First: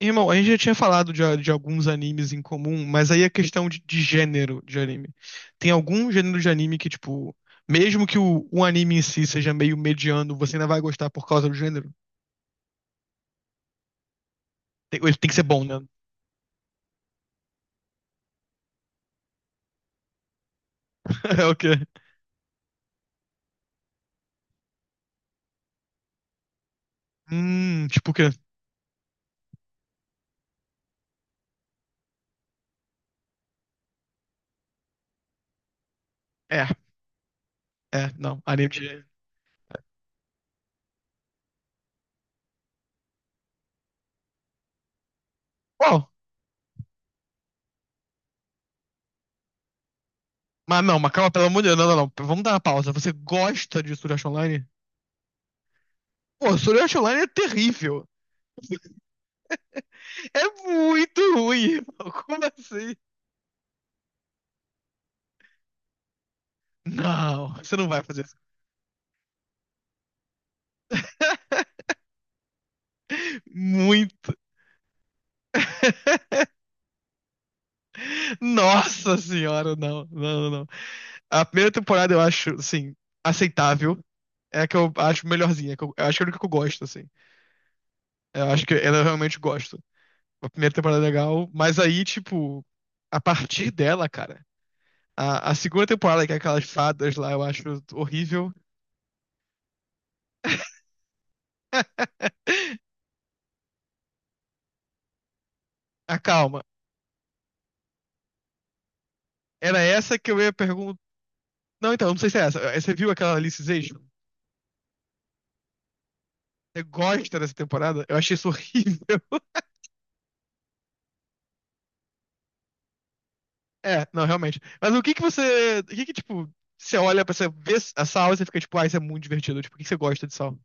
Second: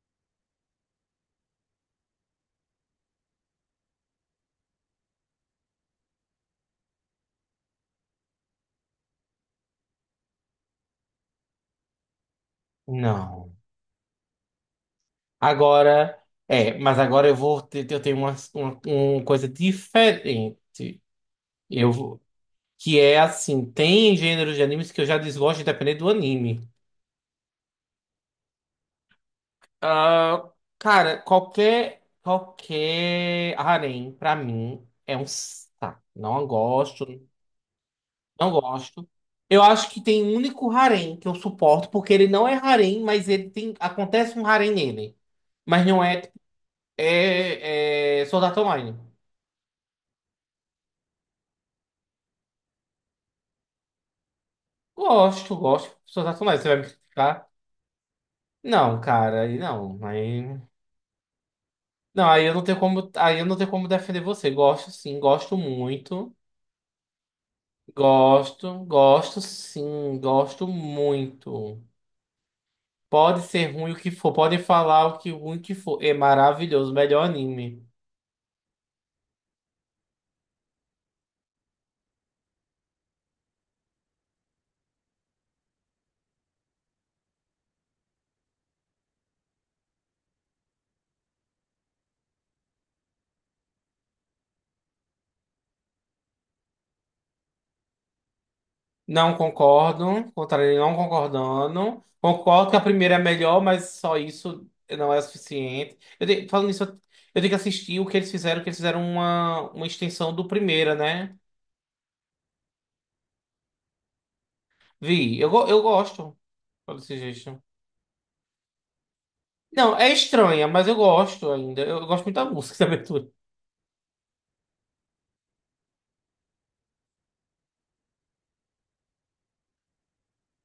Irmão, a gente já tinha falado de alguns animes em comum, mas aí a questão de gênero de anime. Tem algum gênero de anime que, tipo, mesmo que o anime em si seja meio mediano, você ainda vai gostar por causa do gênero? Não. Ele tem que ser bom, né? Agora, mas agora eu tenho uma coisa diferente. É o quê? Eu vou- que é assim, tem gêneros de animes que eu já desgosto independente do anime. Tipo o quê? Ah, cara, qualquer harém pra mim é um saco. Não É, gosto, é, não, não anime de. gosto. Eu acho que tem um único harém que eu suporto porque ele não é harém, mas ele tem acontece um harém nele. Mas não Uau! é É, é Sword Art Online. Mas não, mas calma, pelo amor de Deus, não, não, não, vamos dar uma pausa. Você gosta de Sword Art Online? Gosto, gosto de pessoas Pô, racionais. Você vai Sword me Art Online é criticar? terrível. Não, cara, aí não. É Aí... muito ruim, irmão. Não, Como assim? Aí eu não tenho como defender você. Gosto sim, gosto muito. Não, você não vai fazer isso. Gosto, gosto sim, gosto muito. Pode ser ruim o que for, Muito. pode falar o que ruim que for. É maravilhoso, melhor anime. Nossa senhora, não, não, não, não. A primeira temporada eu acho, assim, aceitável. É a que eu acho melhorzinha. Eu acho que é a única que eu gosto, assim. Eu acho que ela eu realmente gosto. A primeira temporada é legal, mas aí, tipo, a partir dela, cara, a segunda temporada, que é aquelas fadas lá, eu acho horrível. Não concordo, contrário, não concordando. Concordo que a primeira é melhor, mas só isso não é suficiente. Ah, calma. Falando nisso, eu tenho que assistir o que eles fizeram uma, Era uma essa que extensão eu do ia primeira, perguntar. né? Não, então, não sei se é essa. Você viu aquela Alice Zation? Vi, eu gosto Você desse gosta dessa jeito. temporada? Eu achei isso horrível. Não, é estranha, mas eu gosto ainda. Eu gosto muito da música da abertura. É, não, realmente. Mas o que que você. O que que, tipo, você olha pra você ver a sal e você fica, tipo, ah, isso é muito divertido. Tipo, o que que você gosta de sal?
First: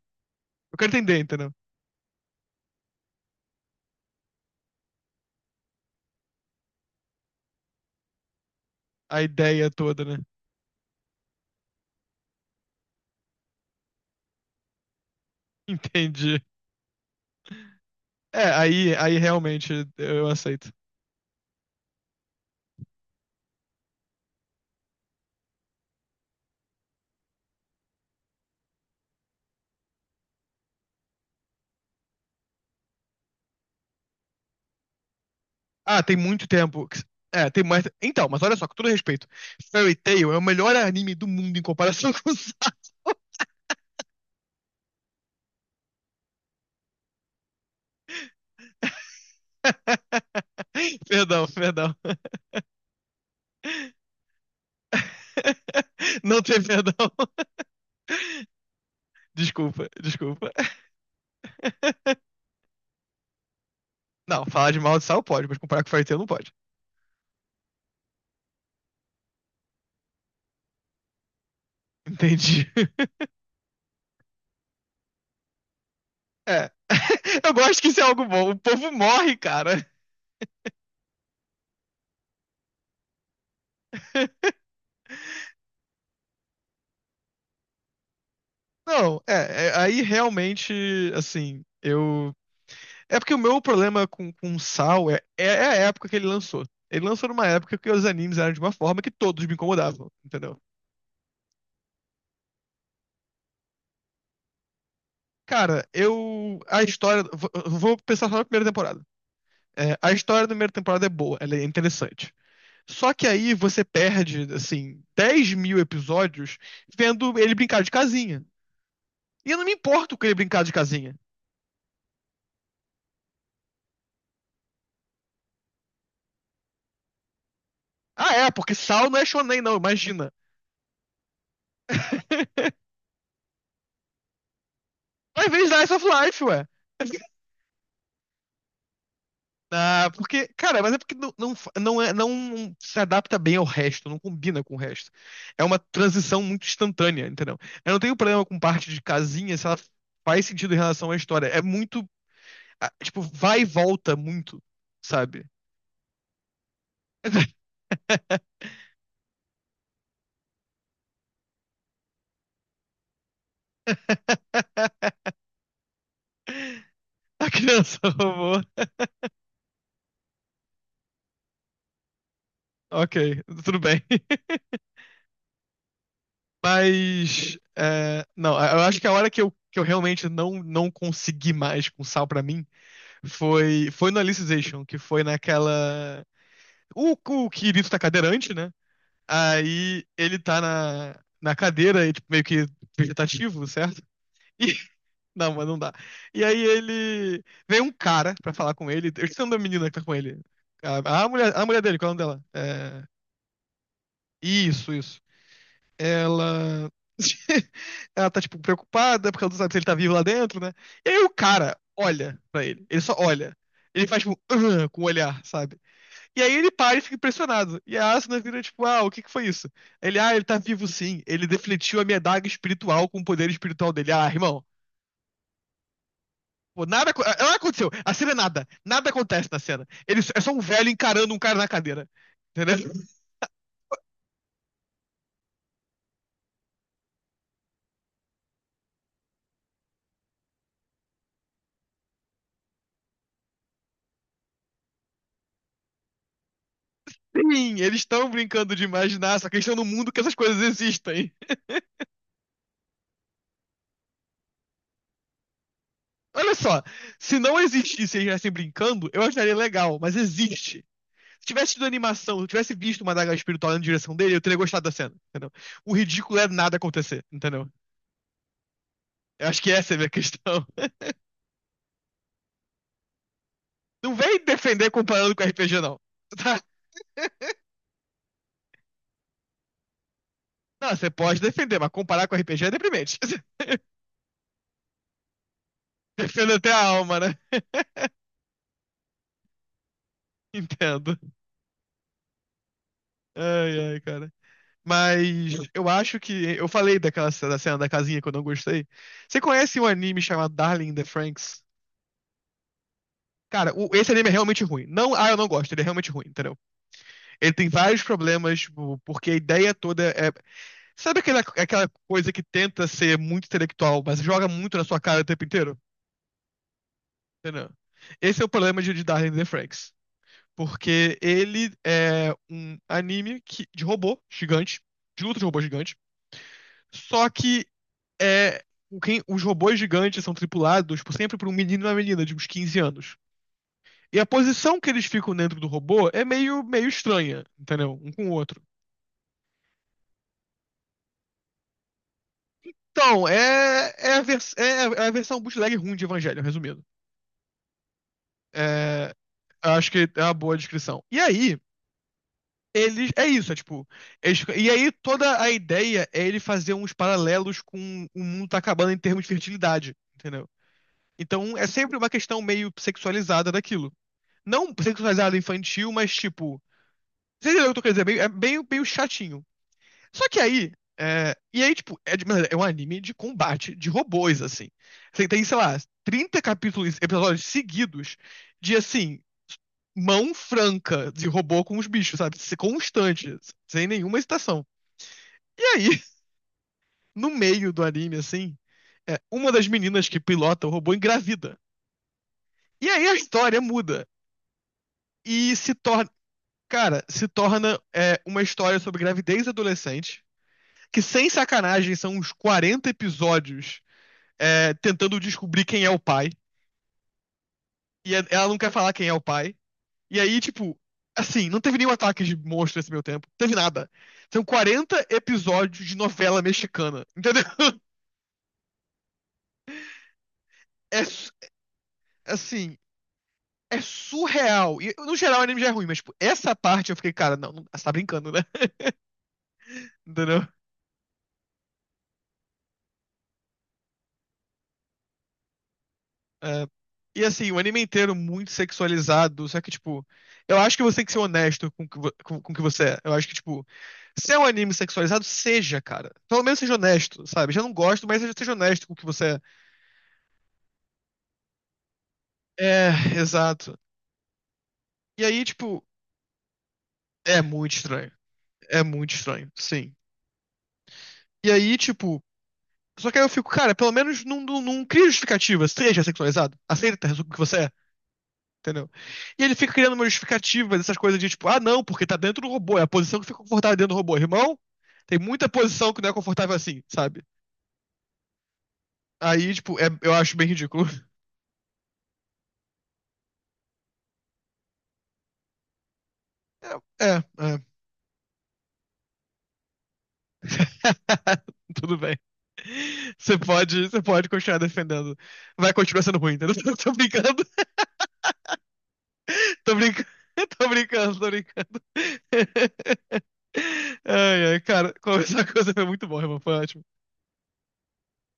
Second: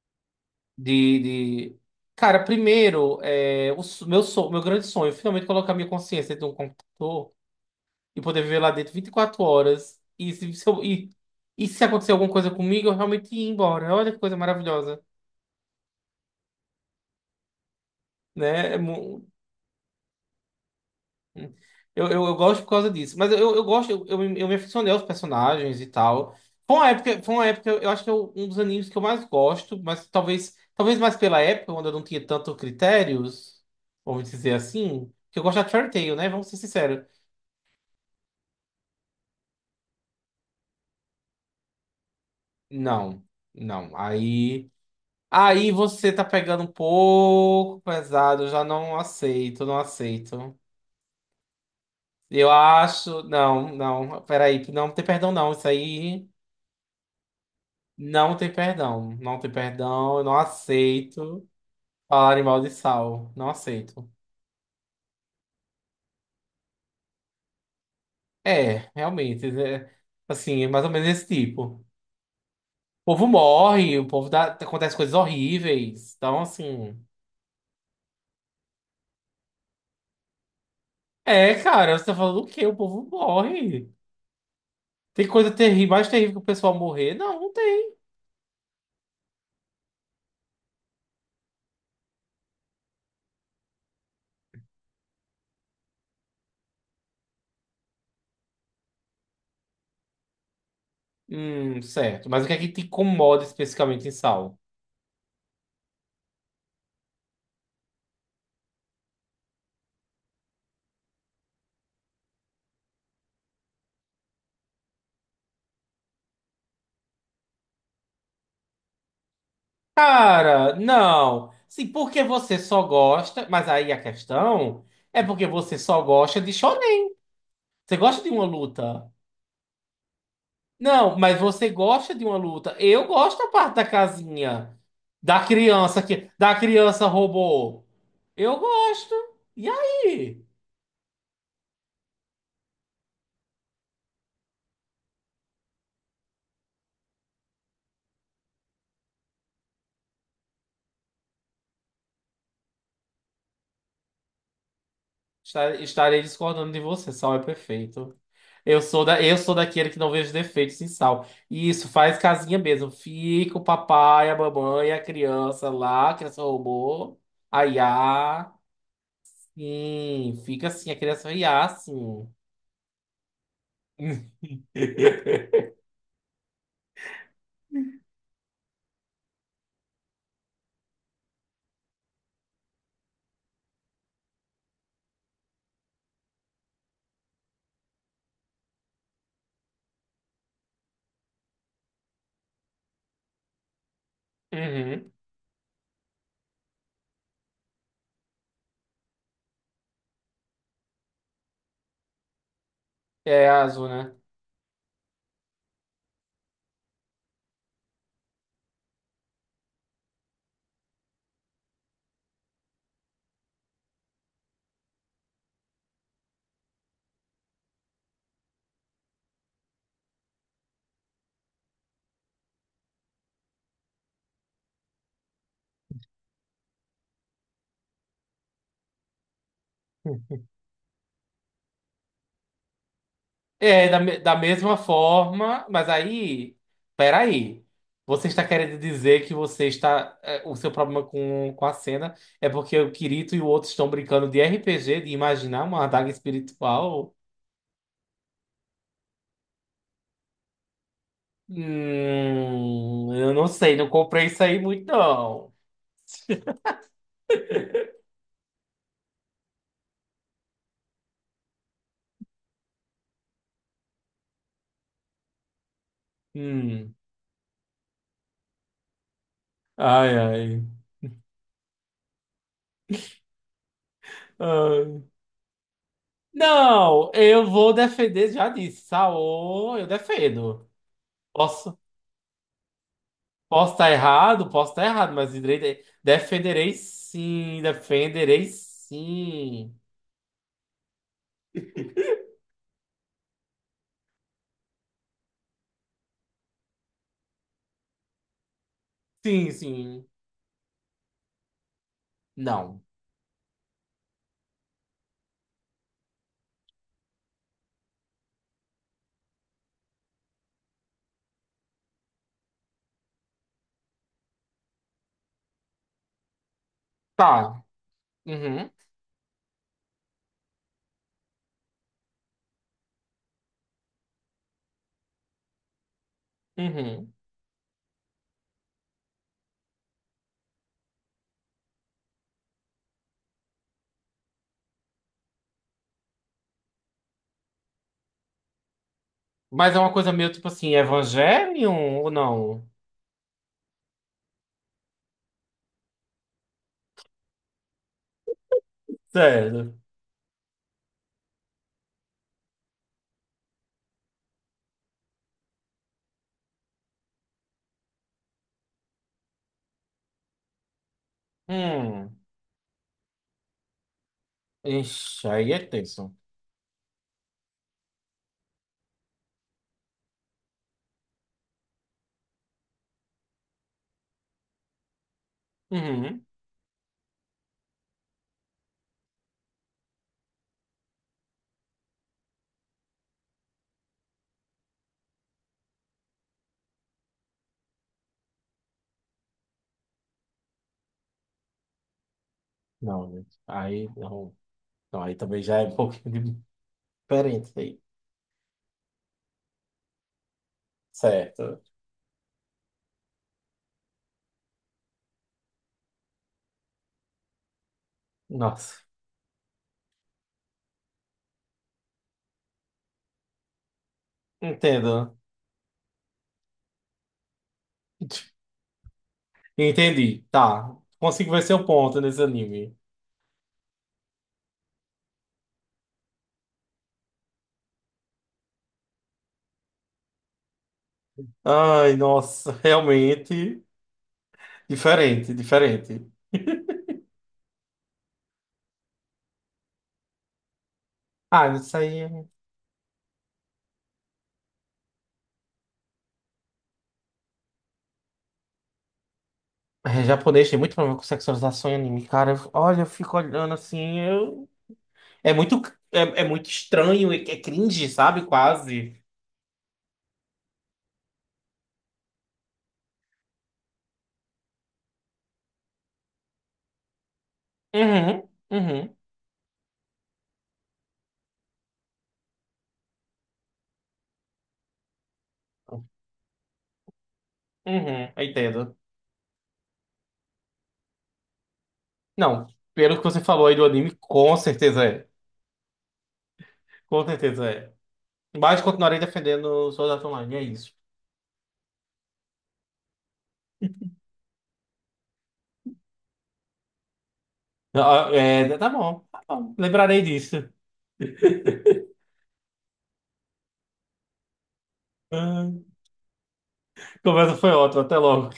Eu quero entender, De, entendeu? de... Cara, primeiro, o meu, meu grande sonho, é finalmente colocar minha consciência dentro de um computador e poder viver lá dentro vinte e A quatro ideia horas. toda, né? E se acontecer alguma coisa comigo, eu realmente ir embora. Olha que coisa maravilhosa, Entendi. É, né? Aí realmente eu aceito. Eu gosto por causa disso. Mas eu gosto, eu me aficionei aos personagens e tal. Foi uma época, eu acho que é um dos animes que eu mais gosto, mas talvez mais pela época, quando eu não tinha tanto critérios, vamos dizer assim, que eu gosto de Fairy Ah, tem Tail, né? muito Vamos ser tempo. Sinceros. É, tem mais. Então, mas olha só, com todo respeito, Fairy Tail é o melhor anime do mundo em comparação com o Sal. Não, não. Aí. Aí você tá pegando um pouco pesado, eu já não aceito, não aceito. Perdão, perdão. Eu acho. Não, não, peraí, não tem perdão, não. Isso aí Não tem perdão. não tem perdão. Não tem Desculpa, perdão, eu não desculpa. aceito falar em mal de sal. Não aceito. Não, falar de maldição pode, mas comparar com Fairy Tail não pode. É, realmente, é, assim, é mais ou menos esse tipo. Entendi. O povo morre, o povo dá, acontece coisas horríveis. Então, É. assim. Eu gosto que isso é algo bom. O povo morre, cara. É, cara, você tá falando o quê? O povo morre. Tem coisa terrível, mais terrível que o pessoal morrer? Não, não tem. Não, é, aí realmente, assim, eu. É porque o meu problema com Sal é a época que ele lançou. Ele lançou numa época que os animes eram de uma forma que todos me incomodavam, entendeu? Certo. Mas o que é que te incomoda especificamente em Saulo? Cara, eu. A história. Vou pensar só na primeira temporada. É, a história da primeira temporada é boa, ela é interessante. Só que aí você perde, assim, 10.000 episódios vendo ele brincar de casinha. E eu não me importo com ele brincar de Cara, casinha. não. Sim, porque você só gosta. Mas aí a questão é porque você só gosta de shonen. Você gosta de Ah, uma é, porque Saul luta. não é shonen, não, imagina. Não, mas você gosta de uma luta. Eu gosto da parte da casinha. Da Mas vez Slice criança of que. Life, Da ué. criança robô. Eu gosto. E Ah, aí? porque, cara, mas é porque não, não, não, é, não se adapta bem ao resto, não combina com o resto. É uma transição muito instantânea, entendeu? Eu não tenho problema com parte de casinha se ela faz sentido em relação à história. É muito ah, tipo, vai e volta muito, sabe? Estarei discordando de você. Sal é perfeito. Eu sou eu sou daquele que não vejo defeitos em Sal. E isso faz casinha mesmo. Fica o papai, a mamãe, a criança lá, a criança robô. A A criança Iá. roubou. Sim, fica assim, a criança Iá, sim. Ok, tudo bem. Mas, é, não, eu acho que a hora que eu realmente não, não consegui mais com sal pra mim foi no Alicization, que foi naquela. O Kirito tá cadeirante, né? Aí ele tá na cadeira, e, tipo, meio que vegetativo, certo? E Uhum. não, mas não dá. E aí ele. Veio um cara pra falar com ele. Eu esqueci o nome da menina que tá com ele. A mulher dele, qual é o nome dela? É, É azul, né? isso, isso. Ela. Ela tá, tipo, preocupada porque ela não sabe se ele tá vivo lá dentro, né? E aí o cara olha pra ele. Ele só olha. Ele faz, tipo, "Ah", com o olhar, sabe? E aí ele para e fica impressionado. E a Asuna vira, tipo, ah, o que que foi isso? Ele tá vivo sim. Ele defletiu a minha daga espiritual com o poder espiritual dele. Ah, irmão. Pô, nada, nada aconteceu. A cena é nada. Nada acontece na cena. Eles é só um velho encarando um cara na cadeira. Entendeu? Da mesma forma, mas aí, peraí. Você está querendo dizer que você está. É, o seu problema com a cena é porque o Kirito e o outro estão brincando de RPG, de imaginar uma adaga espiritual? Sim, eles estão brincando de imaginar, só que eles estão num mundo que essas coisas existem. Eu não sei, não comprei isso aí muito, não. Olha só, se não existisse e eles estivessem brincando, eu acharia legal, mas existe. Se tivesse tido animação, se eu tivesse visto uma daga espiritual na direção dele, eu teria gostado da cena, entendeu? O ridículo é nada Hum. acontecer, entendeu? Eu acho que essa é a minha Ai, questão. ai. Não vem defender Ai. comparando com RPG, não. Tá? Não, eu vou defender, já disse, Saô, eu defendo. Não, você pode defender, Posso, mas comparar com RPG é deprimente. Posso estar errado, mas Defendo até defenderei a alma, né? sim, defenderei sim. Entendo. Ai, ai, cara. Mas eu acho que. Eu falei daquela da cena da casinha que eu não gostei. Você Sim, conhece um sim. anime chamado Darling in the Franxx? Não. Cara, esse anime é realmente ruim. Não, ah, eu não gosto, ele é realmente ruim, entendeu? Ele tem vários problemas, tipo, porque a ideia toda é. Sabe aquela coisa que tenta ser muito intelectual, mas joga muito na sua cara o tempo inteiro? Tá. Entendeu? Esse é o Uhum, problema de Darling in the Franxx. Porque ele é um anime que, de robô gigante, de luta de robô gigante. uhum. Só que é, os robôs gigantes são tripulados por sempre por um menino e uma menina de uns 15 anos. E a posição que eles ficam dentro do robô é meio, meio estranha, entendeu? Um com o outro. Mas é uma coisa meio tipo assim, Evangelion ou não? Então, é, é, a, vers- é a- é a versão bootleg ruim de Evangelho, resumindo. É, Sério. acho que é uma boa descrição. E aí, eles, é isso, é tipo. E aí toda a ideia é ele fazer uns paralelos com o mundo tá acabando em termos de fertilidade, entendeu? Então é sempre uma Hum. questão meio sexualizada daquilo. Não Ixi, sexualizada aí é infantil, mas tenso. tipo. Você entendeu o que eu tô querendo dizer? É meio, meio chatinho. Só que aí. É, e aí, tipo, é, mano, é um anime de combate de robôs, assim. Você tem, sei lá, Uhum. 30 capítulos, episódios seguidos de assim. Mão franca de robô com os bichos, sabe? Constante, sem nenhuma hesitação. E aí, no meio do anime, assim, é, uma das meninas que pilota o robô engravida. E aí Não, a gente, história aí muda. não. Não, aí também E já é se um torna. pouquinho Cara, se diferente torna aí. é, uma história sobre gravidez adolescente, que sem Certo. sacanagem são uns 40 episódios é, tentando descobrir quem é o pai. E é, ela não quer Nossa. falar quem é o pai. E aí, tipo, assim, não teve nenhum ataque de monstro nesse meio tempo. Não teve nada. São Entendo. 40 episódios de novela mexicana, entendeu? Entendi. Tá. É, Consigo ver seu ponto nesse anime. assim, é surreal. E, no geral, o anime já é ruim, mas, tipo, essa parte eu fiquei, cara, não, não você tá brincando, né? Entendeu? Ai, nossa, realmente diferente, diferente. É, e, assim, o anime inteiro muito sexualizado, só que, tipo, eu acho que você tem que ser Ah, honesto isso com o que aí com o que você é. Eu acho que, tipo, se é um anime sexualizado, seja, cara. Pelo menos seja honesto, sabe? Já não gosto, mas seja, seja honesto com o que você é japonês, tem muito problema com sexualização em anime, cara. Olha, eu é. fico É, olhando exato. assim, eu... E É aí, muito, tipo, é muito estranho, é é muito cringe, estranho. sabe? É Quase. muito estranho, sim. E aí, tipo, só que aí eu fico, cara, pelo menos não, não, não cria justificativa, seja sexualizado. Aceita o que você é. Uhum, Entendeu? uhum, E ele fica criando uma justificativa dessas coisas de tipo, ah, não, porque tá dentro do robô, é a posição que fica confortável dentro do robô. Irmão, tem muita posição que não é confortável assim, sabe? uhum, eu entendo. Aí, tipo, eu acho bem ridículo. Não, pelo que você falou aí do anime, com certeza é. Com É, é, certeza é. é. Mas continuarei defendendo o Sword Art Online, é isso. Tudo bem. Você pode continuar defendendo. Vai continuar sendo ruim, entendeu? Ah, é, tá bom, tô lembrarei brincando, disso. tô brincando, tô brincando. Ai, ai, cara, conversar Ah, com você foi muito bom, irmão. Foi ótimo. conversa foi ótima, até logo.